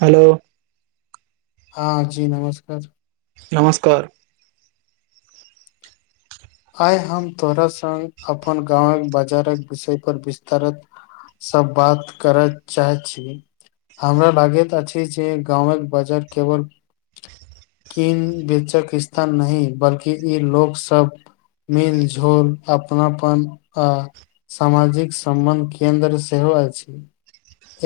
hello हँ जी नमस्कार नमस्कार आइ हम तोहरा संग अपन गांवक बाजारक विषयपर विस्तारत सब बात करय चाहैत छी हमरा लागैत अछि जे गाँवक बाजार केवल किन बेेचक स्थान नहि बल्कि ई लोकसभ मिल झोल अपनापन आ सामाजिक सम्मन केन्द्र सेहो अछि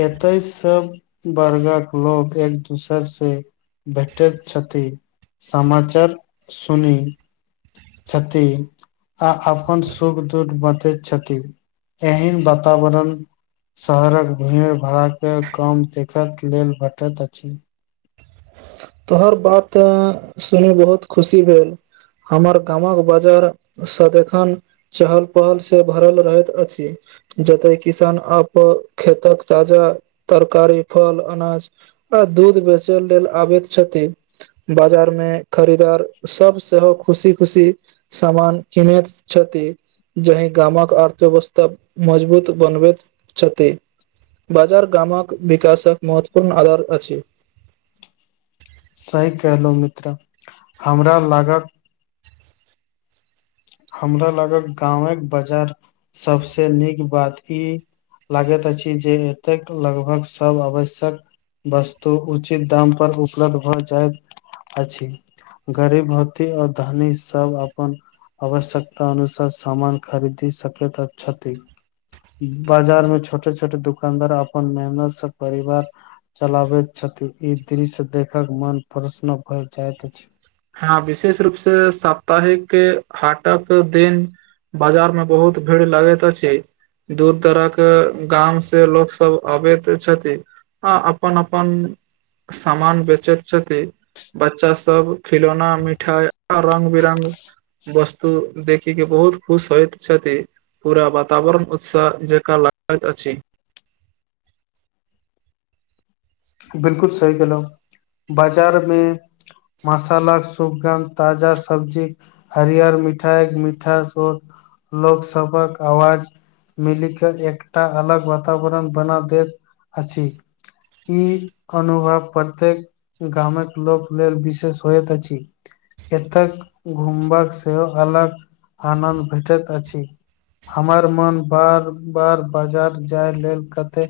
एतय सब वर्गक लोग एक दोसर से भेटैत छथि समाचार सुनी छथि ई आ अपन सुख दुःख टैत छथि एहेन बतावरण शहरक भीड़ भड़ाके कम देखड लेल भेटैत अछि तोहर बात सुनि बहुत खुशी भेल हमर गामक बाजार सदखन चहल पहल से भरल रहैत अछि जतय किसान आप खेतक ताजा तरकारी फल अनाज आ दूध बेचै लेल आबैत छथि बाजार मे खरीदार सबसं सेहो खुशी खुशी सामान कनैत छथि जाहि गामक अर्थव्यवस्था मजबूत बनबैत छथि बाजार ग्रामक विकासक महत्वपूर्ण आधार अछि सही कहलहुं मित्र हमरा लागत हमरा लागल गावंक बाजार सबस नीक बात ई लागैत अछि जे एतेक लगभग सब आवश्यक वस्तु उचित दाम पर उपलब्ध भ जाएत अछि गरीब धोती आओर धनी सब अपन आवश्यकता अनुसार सामन खरीदी सकैत छथि बाजार मे छोटे छोटे दुकानदार अपन मेहनत से परिवार चलाबैत छथि ई दृश्य देखक मन प्रसन्न भए जाइत अछि हँ विशेष रूप से साप्ताहिक हाटक दिन बाजार मे बहुत भीड़ लगैत अछि दू तरक गाम से लोक सब अबैत छथि आ अपन अपन समान बेचैत छथि बच्चा सब खिलौना मिठाइ आ बिरंग वस्तु देखिके बहुत खुश होइ छथि पूरा वातावरण उत्साह जेका ल गै तऽ अछि बिलकुल सही केलहुँ बाजारमे मशाला सुुकन ताजा सब्जी हरियर मिठाई मिठा सुक लोकसभक आवाज मिलिके एकटा अलग वातावरण बना देत अछि ई अनुभव प्रत्येक गामक लोक लेल विशेष होयत अछि एतय घुमबाक सेहो अलग आनन्द भेटैत अछि हमर मन बार बार बाजार जाय लेलल कते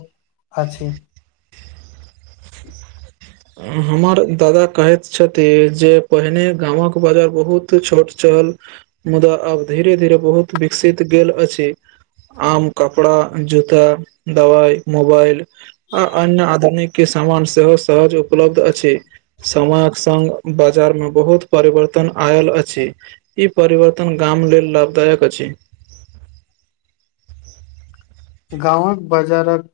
आ छी [inaudible] हमर दादा कहैत छथिन जे पहिने गामक बाजार बहुत छोट छ ल मुदा आब धीरे धीरे बहुत विकसित गेल अछि आम कपड़ा जूता दवाइ मोबाइल आ अन्य आधुनिक किस सामान सेहो सहज उपलब्ध अछि समयक संग बाजारमे बहुत परिवर्तन आयल अछि ई परिवर्तन गा म लेल लाभदायक अछि गाँवक बाजारक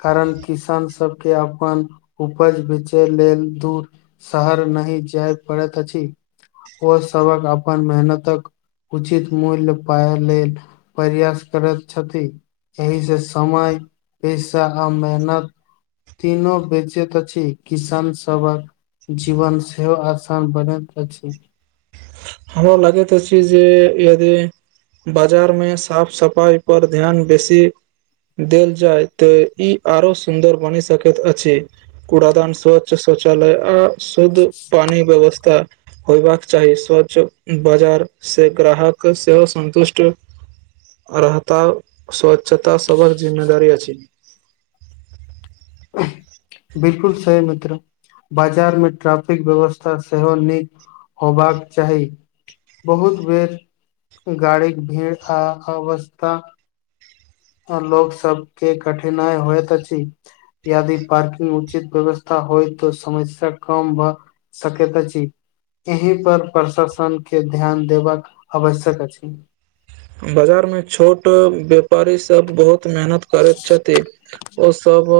कारण किसान सभके अपन उपज बेचय लेल दूर शहर नहि जाय पड़ैत अछि ओ सबन अपन मेहनतक उचित मूल्य पाय लेल प्रयास करैत छथि एहि से समय पेसा आ मेहनत तीनो बेचेत अछि किसान सभक जीवन सेहो आसान बनैत अछि हमरा लागैत छी जे यदि बाजारमे साफ सफाइ पर ध्यान बेसी देल जाय तऽ ई आरो सुन्दर बनि सकैत अछि कूड़ादान स्वच्छ शौचालय आ शुद्ध पानी क व्यवस्था होयबाक चाही श्व बाजार से ग्राहक सेहो संतुष्ट रहता स्वच्छता सबहक जिम्मेदारी अछि [inaudible] बिलकुल सही मित्र बाजारमे ट्रैफिक व्यवस्था सेहो नीक होबाक चाही बहुत बेर गाड़ीक भीड़ आ अवस्था आओर लोक सबके कठिनाई होइत अछि यदि पार्किंग उचित व्यवस्था होय तऽ समस्या कम भ सकैत अछि एहि पर प्रशासनके ध्यान देबाक आवश्यक अछि बाजारमे छोट व्यापारी सब बहुत मेहनत करैत छथि ओसब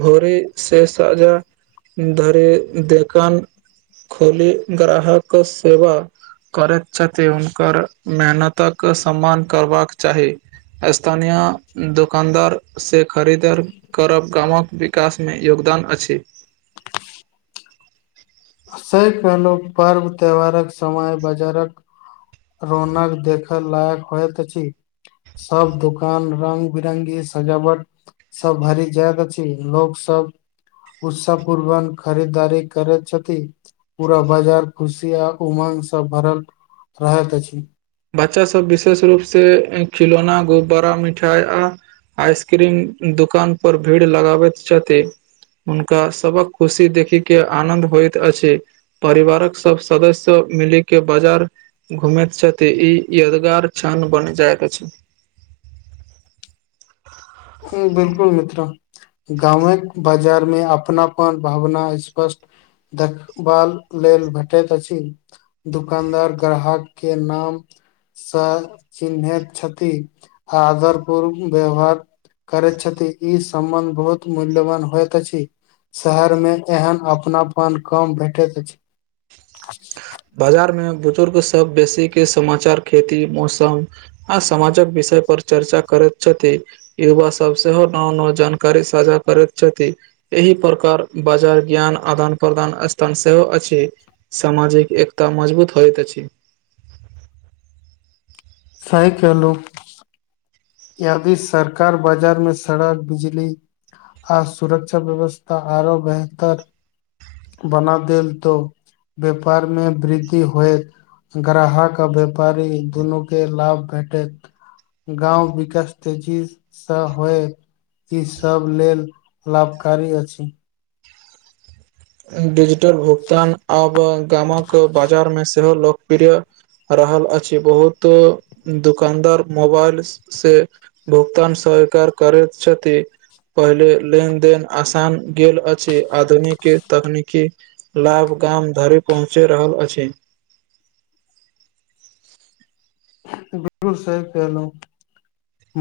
भोरे से साजा धरे देखन खोली ग्राहक सेवा करैत छथिन हुनकर मेहनतक के सम्मान करबाक चाही स्थानीया दोकानदार से खरीद करब गांमवक विकास मे योग दान अछि सेही कहलै लोक पर्व त्यौहारक समय बाजारक रौनक देखय लायक होइत अछि सब दुकान रंग बिरंगी सजावट सब भारी जयत छी लोग सब उत्साहपूर्वक खरीदारी करैत छथि पूरा बाजार खुशी आ उमंग सब भरल रहैत अछि बच्चा सब विशेष रूप से खिलौना गुब्बारा मिठाई आ आइसक्रीम दुकान पर भीड़ लगाबैत छथि हुनका सबक खुशी देखी के आनंद होइत अछि परिवारक सभ सदस्य मिली के बाजार घुमैत छैथ तऽ ई यादगार क्षण बनि जायत अछि हू बिलकुल मित्रा गाँवक बाजार मे अपनापन भावना स्पष्ट देखबाल लेल भेटैत अछि दुकानदार ग्राहक के नाम सब चिन्हैत छथि आदर पूर्व व्यवहार करैत छथि ई सम्बन्ध बहुत मूल्यवान होइत अछि शहर मे एहन अपनापन कम भेटैत अछि बाजार मे बुजुर्ग सब बेसी के समाचार खेती मौसम आ समाजक बी विषय पर चर्चा करैत छथि युवा सब सेहो नव नव जानकारी साझा करैत छथि एहि प्रकार बाजार ज्ञान आदान प्रदान स्थान सेहो अछि सामाजिक एकता मजबूत होइत अछि सही कहलो यदि सरकार बाजार मे सड़क बिजली आ सुरक्षा व्यवस्था आओरो बेहतर बना देल तऽ व्यापार मे वृद्धि होयत ग्राहक आ व्यापारी दुनू के लाभ भेंटेत गाँव बी विकास तऽ जीब से होइत ई सभ लेल लाभकारी अछि डिजिटल भुगतान आब गामक बाजारमे सेहो लोकप्रिय रहल अछि बहुत दुकानदार मोबाइल से भुगतान सब सरकार करैत छथि पहिले लेनदेन आसान गेल अछि आधुनिक के तकनीकी लाभ गाम धरि पहुँचि रहल अछि [unintelligible] बिलकुल सही कहलौ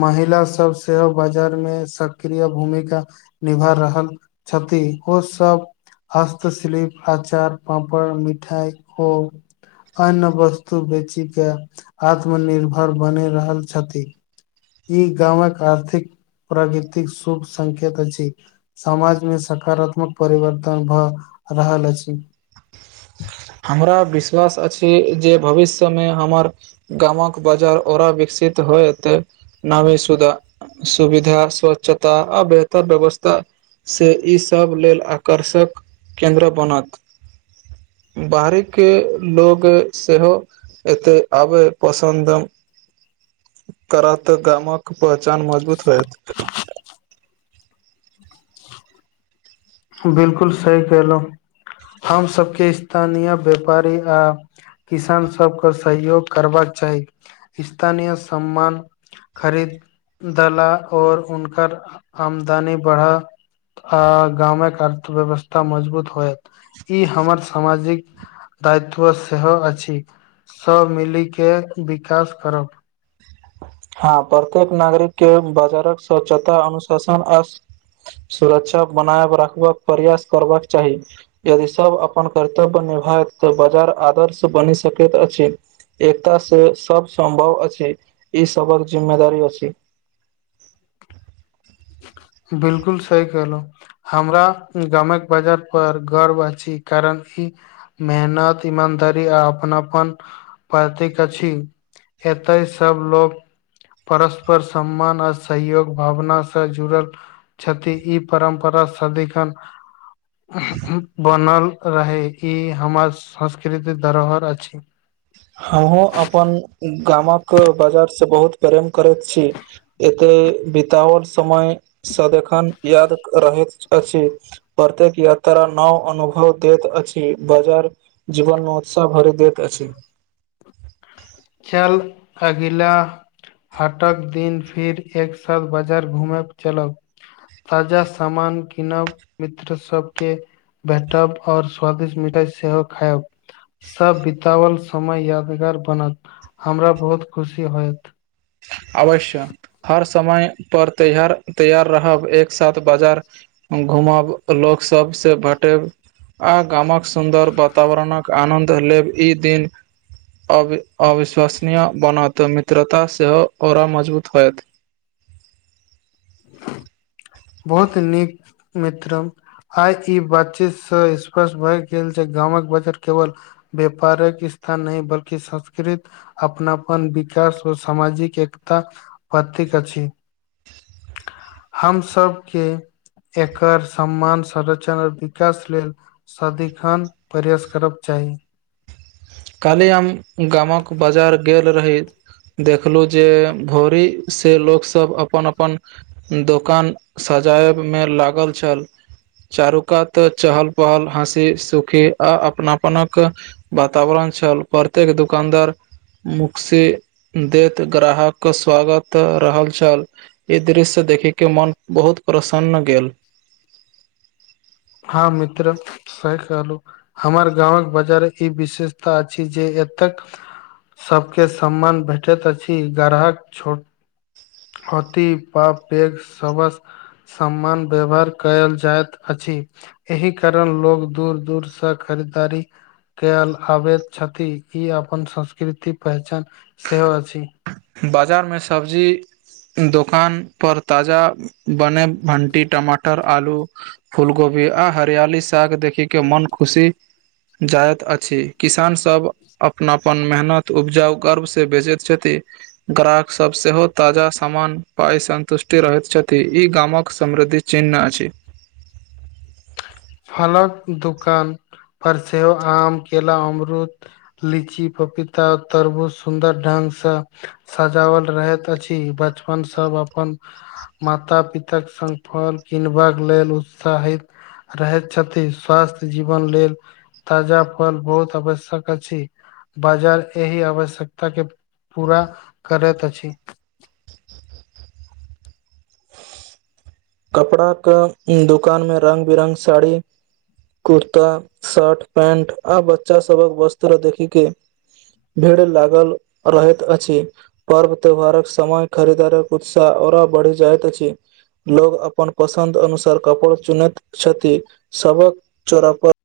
महिला सब सेहो बाजार मे सक्रिय भूमिका निभा रहल छ छथि ओ सब हस्तशिल्प अचार पापड़ मिठाइ ओ अन्य वस्तु बेची के आत्मनिर्भर बनि रहल छथि ई गामक आर्थिक प्रकृतिक शुभ संकेत अछि समाजमे सकारातात्मक परिवर्तन भऽ रहल अछि [unintelligible] हमरा विश्वास अछि जे भविष्यमे हमर गामक बाजार आरो विकसित कित होइत नामी सुधा सुविधा स्वच्छता आ बेहतर व्यवस्था से ईसभ लेल आकर्षक केन्द्र बनत बाहरी के लोग सेहो एते आबय पसन्द करात गामक पहचान मजबूत होएत बिलकुल सही कहलौ हम सभके स्थानीय व्यापारी आ किसान सभके सहयोग करबाक चाही स्थानीय सम्मान खरीद दला आओर हुनकर आमदनी बढ़ा आ गामक अर्थव्यवस्था मजबूत होयत ई हमर सामाजिक दायित्व सेहो अछि सभ मिलि के विकास करब हँ प्रत्येक नागरिक के बाजारक स्वच्छता अनुशासन आ सुरक्षा बनायब रखबाक प्रयास करबाक चाही यदि सब अपन कर्तव्य भैत तऽ बाजार आदर्श बनि सकैत अछि एकता से सब सम्भव अछि ई सबर जिम्मेदारी अछि बिलकुल सही कहलहुँ हमरा गमेक बाजार पर गर्व अछि कारण मेहनत ईमानदारी आ अपनापन प्रतीक अछि एतय सब लोक परस्पर सम्मान आ सहयोग भावनासँ जुड़ल छथिति ई परम्परा सधिकन बनल रहय ई हमर संस्कृतिक धरोहर अछि हमहुँ अपन गामक बाजार से बहुत प्रेम करैत छी एते बितवल समय सदखन याद रहैत अछि प्रत्येक यात्रा नव अनुभव दैत अछि बजार जीवन नव उत्साह भरि दैत अछि चल अगिला हटक दिन फिर एक साथ बाजार घूमेब चलब ताजा सामान कीनब मित्र सबके भेटब आऔ स्वादिष्ट मिठाइ सेहो खायब सभ बितवल समय यादगार बनत हमरा बहुत खुशी होयत अवश्य हर समय पर तैहार तैयार रहब एक साथ बाजार घूमब लोक सब से भटेब आ गामक सुन्दर वातावरणक आनन्द लेब ई दिन अवि अविश्वसनीय बनत मित्रता सेहो ओरा मजबूत होयत बहुत नीक मित्रम आइ ई बातचीतसँ स्पष्ट भए गेल जे गामक बजार केवल व्यापारिक स्थान नहि बल्कि संस्कृत अपनापन विक विकाश ओ सामाजिक एकता प्रतीक अछि [inaudible] हम सभके एकर सम्मान संरक्षण और विकास लेल सदिखन प्रयास करब चाही चाही काल्हि हम गामक बाजार गेल रही देखलू जे भोरी से लोक सब अपन अपन दोकान सजायब मे लागल छल चारू कात चहल पहल हँसी सुखी आ अपनापनक बात वातावरण छल प्रत्येक दुकानदार मुकसि दैत ग्राहकक स्वागत रहल छल ई दृश्य देखैके मोन बहुत प्रसन्न गेल हँ मित्र सही कहलौ हमर गाँवक बाजार ई विशेषता अछि जे एतेक सभके सम्मान भेटैत अछि ग्राहक छोट अथि प पैघ सभक सामान व्यवहार कयल जाइत अछि एहि कारण लोग दूर दूरसँ खरीदारी कयल आबैत छथि ई अपन संस्कृति पहचान सेहो अछि बाजारमे सब्जी दोकान पर ताजा बने भंटी टमाटर आलू फूल गोभी आ हरियाली साग देखिके के मन खुशी जाइत अछि किसानसभ अपनापन मेहनत उपजाउ गर्व से बेचैत छथि ग्राहक सभ सेहो ताजा सामान पाइ सन्तुष्टि रहैत छथि ई गामक समृद्धि चिन्ह ना अछि फलक दुकान पर सेहो आम केला अमरूुद लीची फ पपिता तरबूत सुन्दर ढंगसँ सजावल रहैत अछि बचपन सभ अपन माता पिता संग फल किनबाक लेल उत्साहित रहैत छथि स्वास्थ जीवन लेल ताजा फल बहुत आवश्यक अछि बाजार एहि आवश्यकता के पूरा करैत अछि कपड़ा कऽ दुकान मे रंग बिरंग साड़ी कुर्ता सर्ट पैंट आ बच्चा सबक वस्त्र देखिके भीड़ लागल रहैत अछि पर्व त्यौहारक समय खरीदारक उत्साह ओरा बढ़ि जाइत अछि लोग अपन पसन्द अनुसार कपड़ा चुनैत छथि सभक चोरा पर